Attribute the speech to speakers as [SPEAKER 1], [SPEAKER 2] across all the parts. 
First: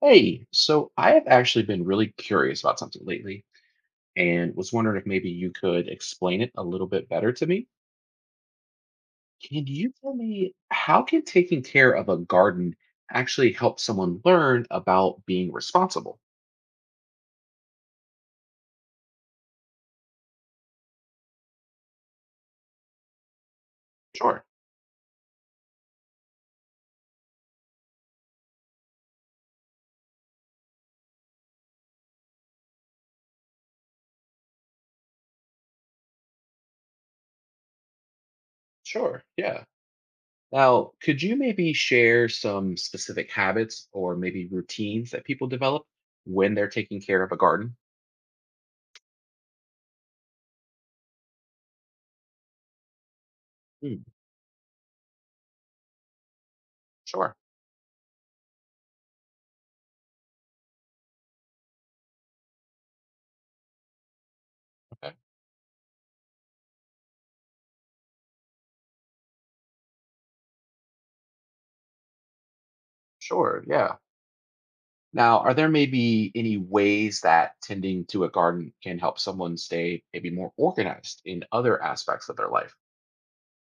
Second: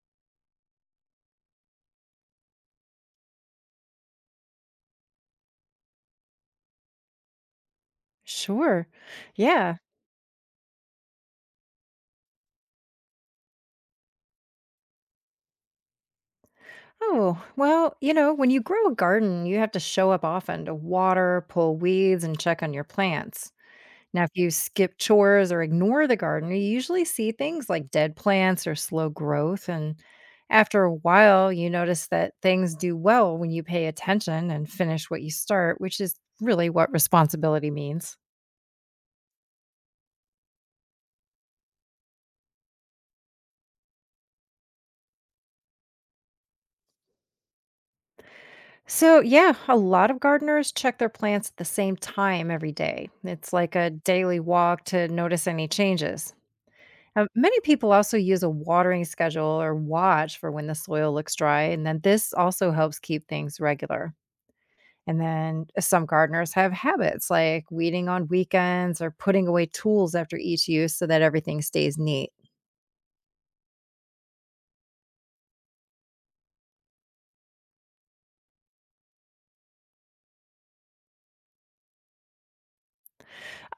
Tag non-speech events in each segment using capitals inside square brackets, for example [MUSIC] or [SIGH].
[SPEAKER 1] Hey, so I have actually been really curious about something lately and was wondering if maybe you could explain it a little bit better to me.
[SPEAKER 2] Sure.
[SPEAKER 1] Can
[SPEAKER 2] Yeah.
[SPEAKER 1] you tell me how can taking care of a garden actually help someone learn about being responsible?
[SPEAKER 2] Oh, well, you know, when you grow a garden, you have to show up often to water, pull weeds, and check on your plants. Now, if
[SPEAKER 1] Sure,
[SPEAKER 2] you skip chores or ignore the garden, you usually see things like dead plants or slow growth. And after a while, you notice that things do well when you pay attention and finish what you start, which is really what responsibility means.
[SPEAKER 1] sure, yeah. Now, could you maybe share some specific habits or maybe routines that people develop when they're taking care of a garden?
[SPEAKER 2] So, yeah, a lot of gardeners check their plants at the same time every day. It's like a
[SPEAKER 1] Hmm,
[SPEAKER 2] daily walk to notice any changes.
[SPEAKER 1] sure,
[SPEAKER 2] Many people also use a watering schedule or watch for when the soil looks dry, and then this also helps keep things regular.
[SPEAKER 1] okay,
[SPEAKER 2] And then some gardeners have habits like weeding on weekends or putting away tools after each use so that everything stays neat.
[SPEAKER 1] sure, yeah. Now, are there maybe any ways that tending to a garden can help someone stay maybe more organized in other aspects of their life?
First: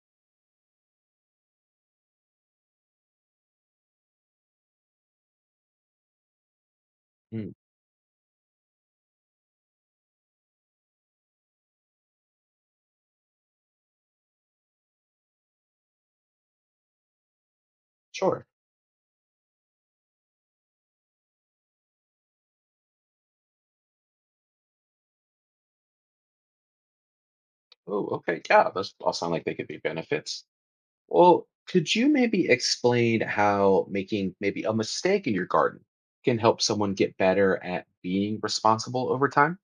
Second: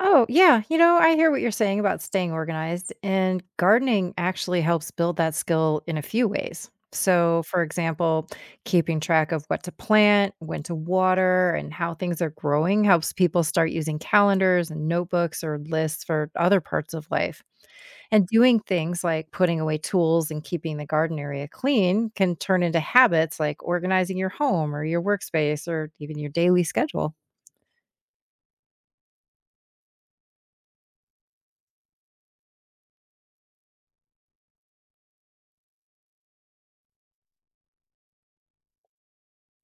[SPEAKER 2] Oh, yeah. You know, I hear what you're saying about staying organized, and gardening actually helps build that skill in a few ways. So,
[SPEAKER 1] Mm,
[SPEAKER 2] for example, keeping track of what to plant, when to water, and how things are growing helps people start using calendars and notebooks or lists for other parts of life. And
[SPEAKER 1] sure.
[SPEAKER 2] doing things like putting away tools and keeping the garden area clean can turn into habits like organizing your home or your workspace or even your daily schedule.
[SPEAKER 1] Oh, okay. Yeah, those all sound like they could be benefits. Well, could you maybe explain how making maybe a mistake in your garden can help someone get better at being responsible over time?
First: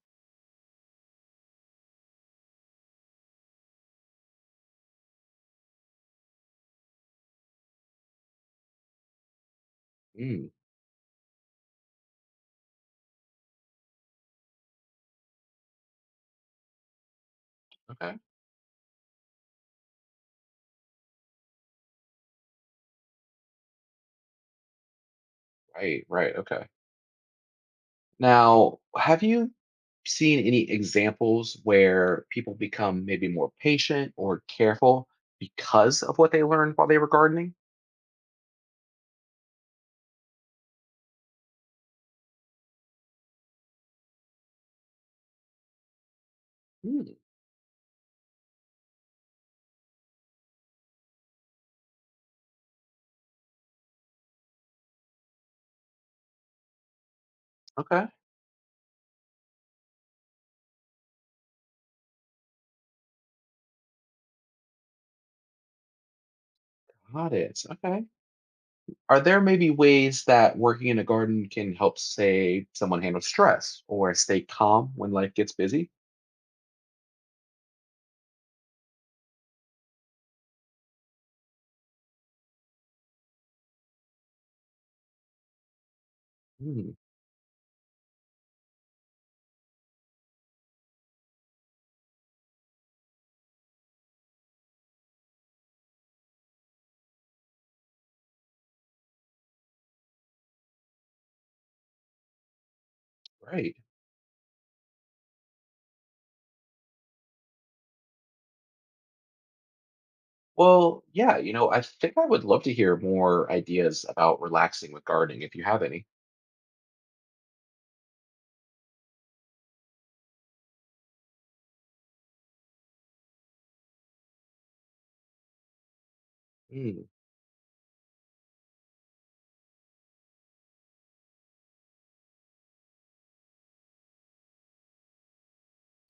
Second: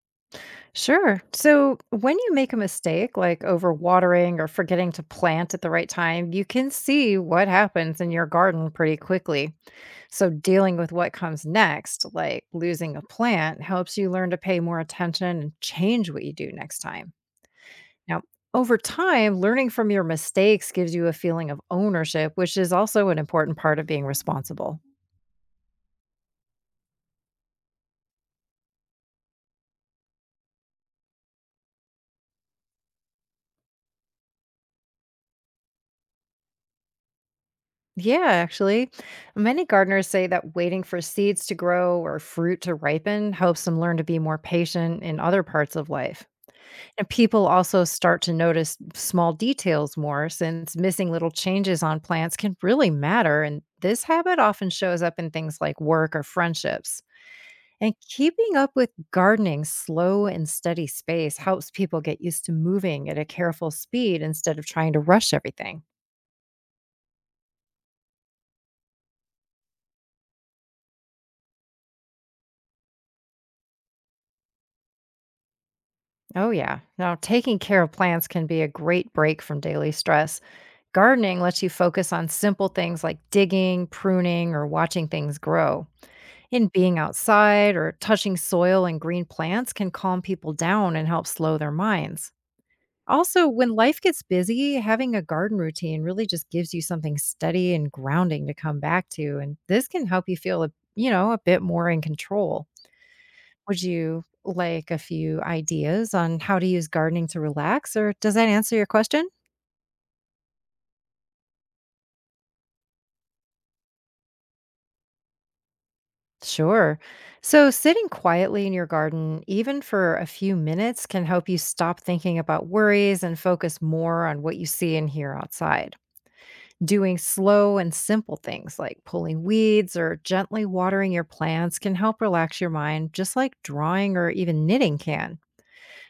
[SPEAKER 2] Sure. So when you make a mistake, like overwatering or forgetting to plant at the right time, you can see what happens in your garden pretty quickly. So
[SPEAKER 1] Mm,
[SPEAKER 2] dealing with what comes next, like losing a plant, helps you learn to pay more attention and change what you do next time.
[SPEAKER 1] okay.
[SPEAKER 2] Now, over time, learning from your mistakes gives you a feeling of ownership, which is also an important part of being responsible.
[SPEAKER 1] Right, right. Okay. Now, have you seen any examples where people become maybe more patient or careful because of what they learned while they were gardening?
[SPEAKER 2] Yeah, actually, many gardeners say that waiting for seeds to grow or fruit to ripen helps them learn to be more patient in other parts of life.
[SPEAKER 1] Hmm,
[SPEAKER 2] And people also start to notice small details more since missing little changes on plants can really matter. And this habit often shows up in things like work or friendships. And
[SPEAKER 1] okay,
[SPEAKER 2] keeping up with gardening slow and steady space helps people get used to moving at a careful speed instead of trying to rush everything.
[SPEAKER 1] got it. Okay. Are there maybe ways that working in a garden can help, say, someone handle stress or stay calm when life gets busy?
[SPEAKER 2] Oh, yeah. Now, taking care of plants can be a great break from daily stress. Gardening lets you focus on simple things like digging, pruning, or watching things grow. And
[SPEAKER 1] Hmm,
[SPEAKER 2] being outside or touching soil and green plants can calm people down and help slow their minds. Also, when life gets busy, having a garden routine really just gives you something steady and grounding to come back to. And this can help you feel, you know, a bit more in control.
[SPEAKER 1] great.
[SPEAKER 2] Would you like a few ideas on how to use gardening to relax, or does that answer your question?
[SPEAKER 1] Well, yeah, I think I would love to hear more ideas about relaxing with gardening if you have any.
[SPEAKER 2] Sure. So, sitting quietly in your garden, even for a few minutes, can help you stop thinking about worries and focus more on what you see and hear outside.
[SPEAKER 1] Hmm,
[SPEAKER 2] Doing slow and simple things like pulling weeds or gently watering your plants can help relax your mind, just like drawing or even knitting can.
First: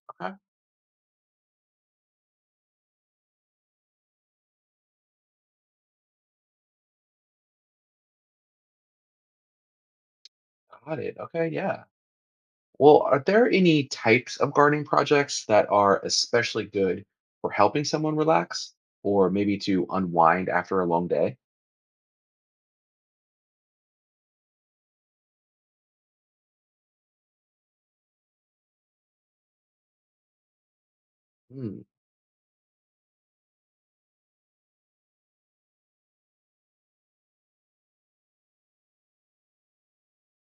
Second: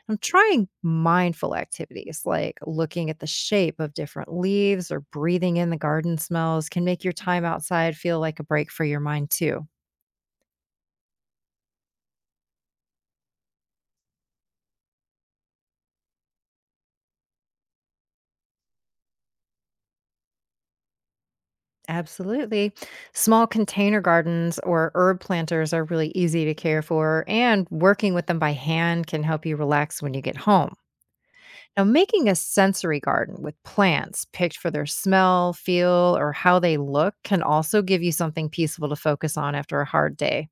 [SPEAKER 2] I'm
[SPEAKER 1] okay,
[SPEAKER 2] trying mindful activities like looking at the shape of different leaves or breathing in the garden smells can make your time outside feel like a break for your mind too.
[SPEAKER 1] got it. Okay, yeah. Well, are there any types of gardening projects that are especially good for helping someone relax or maybe to unwind after a long day?
[SPEAKER 2] Absolutely. Small container gardens or herb planters are really easy to care for, and working with them by hand can help you relax when you get home.
[SPEAKER 1] Hmm,
[SPEAKER 2] Now, making a sensory garden with plants picked for their smell, feel, or how they look can also give you something peaceful to focus on after a hard day.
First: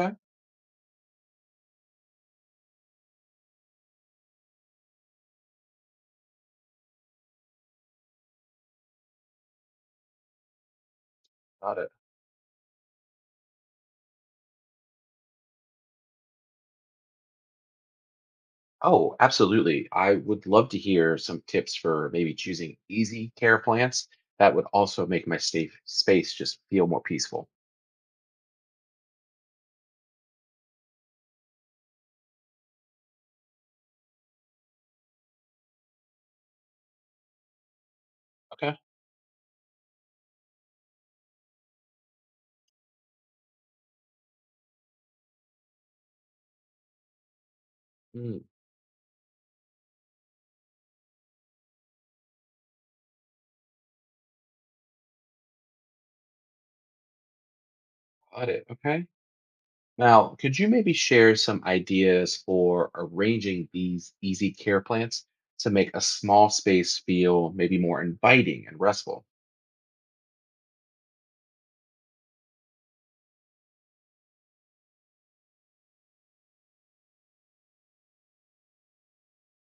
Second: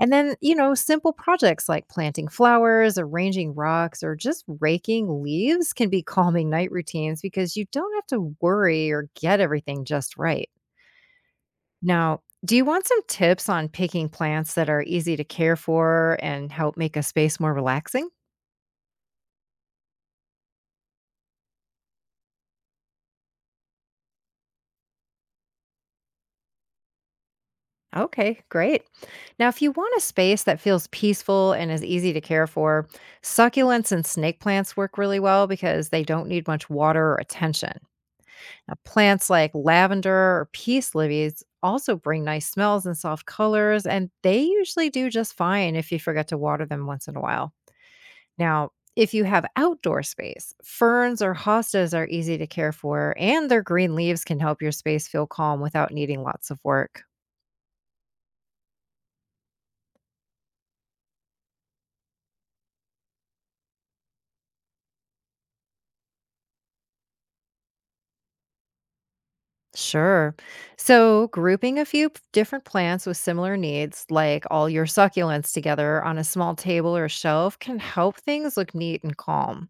[SPEAKER 2] And then, you know, simple projects like planting flowers, arranging rocks, or just raking leaves can be [LAUGHS] calming night routines because you don't have to worry or get everything just right.
[SPEAKER 1] got it.
[SPEAKER 2] Now, do you want some tips on picking plants that are easy to care for and help make a space more relaxing?
[SPEAKER 1] Oh, absolutely. I would love to hear some tips for maybe choosing easy care plants that would also make my safe space just feel more peaceful.
[SPEAKER 2] Okay, great. Now, if you want a space that feels peaceful and is easy to care for, succulents and snake plants work really well because they don't need much water or attention. Now,
[SPEAKER 1] Okay.
[SPEAKER 2] plants like lavender or peace lilies also bring nice smells and soft colors, and they usually do just fine if you forget to water them once in a while.
[SPEAKER 1] Hmm,
[SPEAKER 2] Now, if you have outdoor space, ferns or hostas are easy to care for, and their green leaves can help your space feel calm without needing lots of work.
[SPEAKER 1] got it. Okay. Now, could you maybe share some ideas for arranging these easy care plants to make a small space feel maybe more inviting and restful?
[SPEAKER 2] Sure. So, grouping a few different plants with similar needs, like all your succulents together on a small table or shelf, can help things look neat and calm.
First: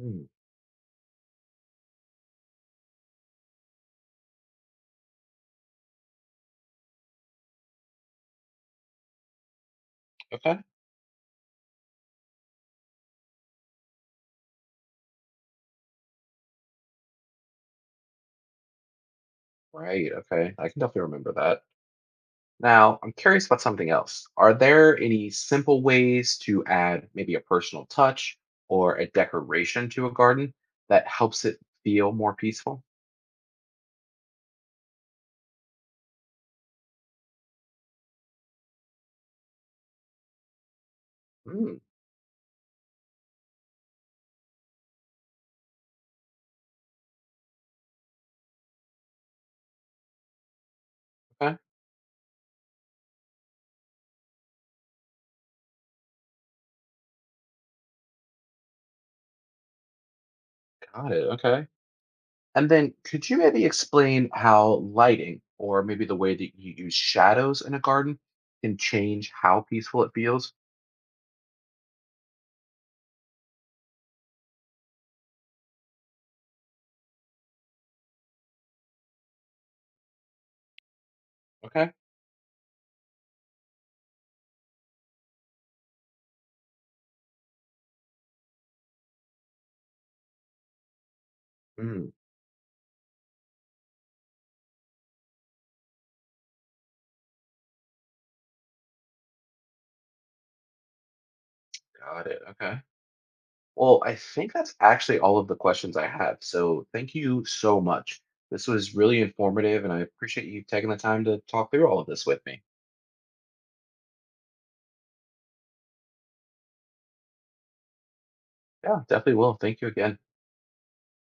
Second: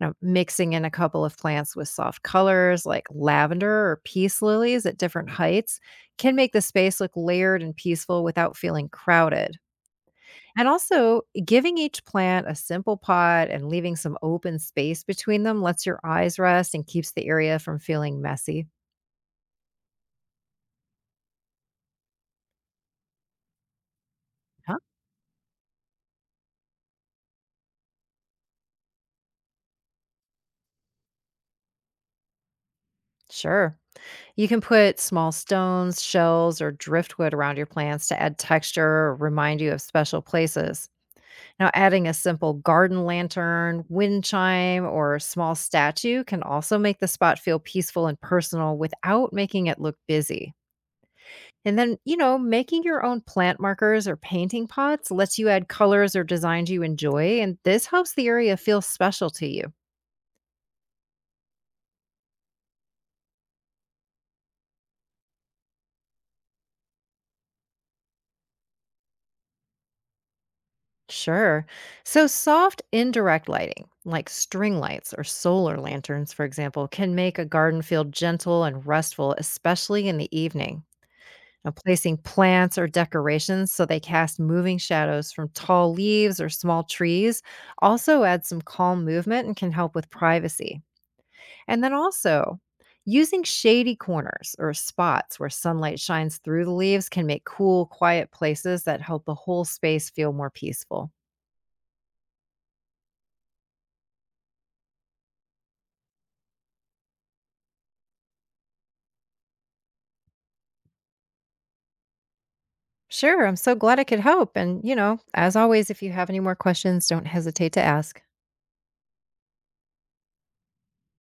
[SPEAKER 2] You know, mixing in a couple of plants with soft colors like lavender or peace lilies at different heights can make the space look layered and peaceful without feeling crowded.
[SPEAKER 1] okay,
[SPEAKER 2] And also, giving each plant a simple pot and leaving some open space between them lets your eyes rest and keeps the area from feeling messy.
[SPEAKER 1] right, okay. I can definitely remember that. Now, I'm curious about something else. Are
[SPEAKER 2] Huh?
[SPEAKER 1] there any simple ways to add maybe a personal touch or a decoration to a garden that helps it feel more peaceful?
[SPEAKER 2] Sure. You can put small stones, shells, or driftwood around your plants to add texture or remind you of special places. Now,
[SPEAKER 1] Hmm,
[SPEAKER 2] adding a simple garden lantern, wind chime, or small statue can also make the spot feel peaceful and personal without making it look busy.
[SPEAKER 1] okay,
[SPEAKER 2] And then, you know, making your own plant markers or painting pots lets you add colors or designs you enjoy, and this helps the area feel special to you.
[SPEAKER 1] got it, okay. And then could you maybe explain how lighting or maybe the way that you use shadows in a garden can change how peaceful it feels?
[SPEAKER 2] Sure. So, soft indirect lighting, like string lights or solar lanterns, for example, can make a garden feel gentle and restful, especially in the evening. Now,
[SPEAKER 1] Okay.
[SPEAKER 2] placing plants or decorations so they cast moving shadows from tall leaves or small trees also adds some calm movement and can help with privacy. And then
[SPEAKER 1] Mm,
[SPEAKER 2] also, using shady corners or spots where sunlight shines through the leaves can make cool, quiet places that help the whole space feel more peaceful.
[SPEAKER 1] got it. Okay. Well, I think that's actually all of the questions I have. So thank you so much. This was really informative, and I appreciate you taking the time to talk through all of this with me.
[SPEAKER 2] Sure, I'm so glad I could help. And, you know, as always, if you have any more questions, don't hesitate to ask.
[SPEAKER 1] Yeah, definitely will. Thank you again.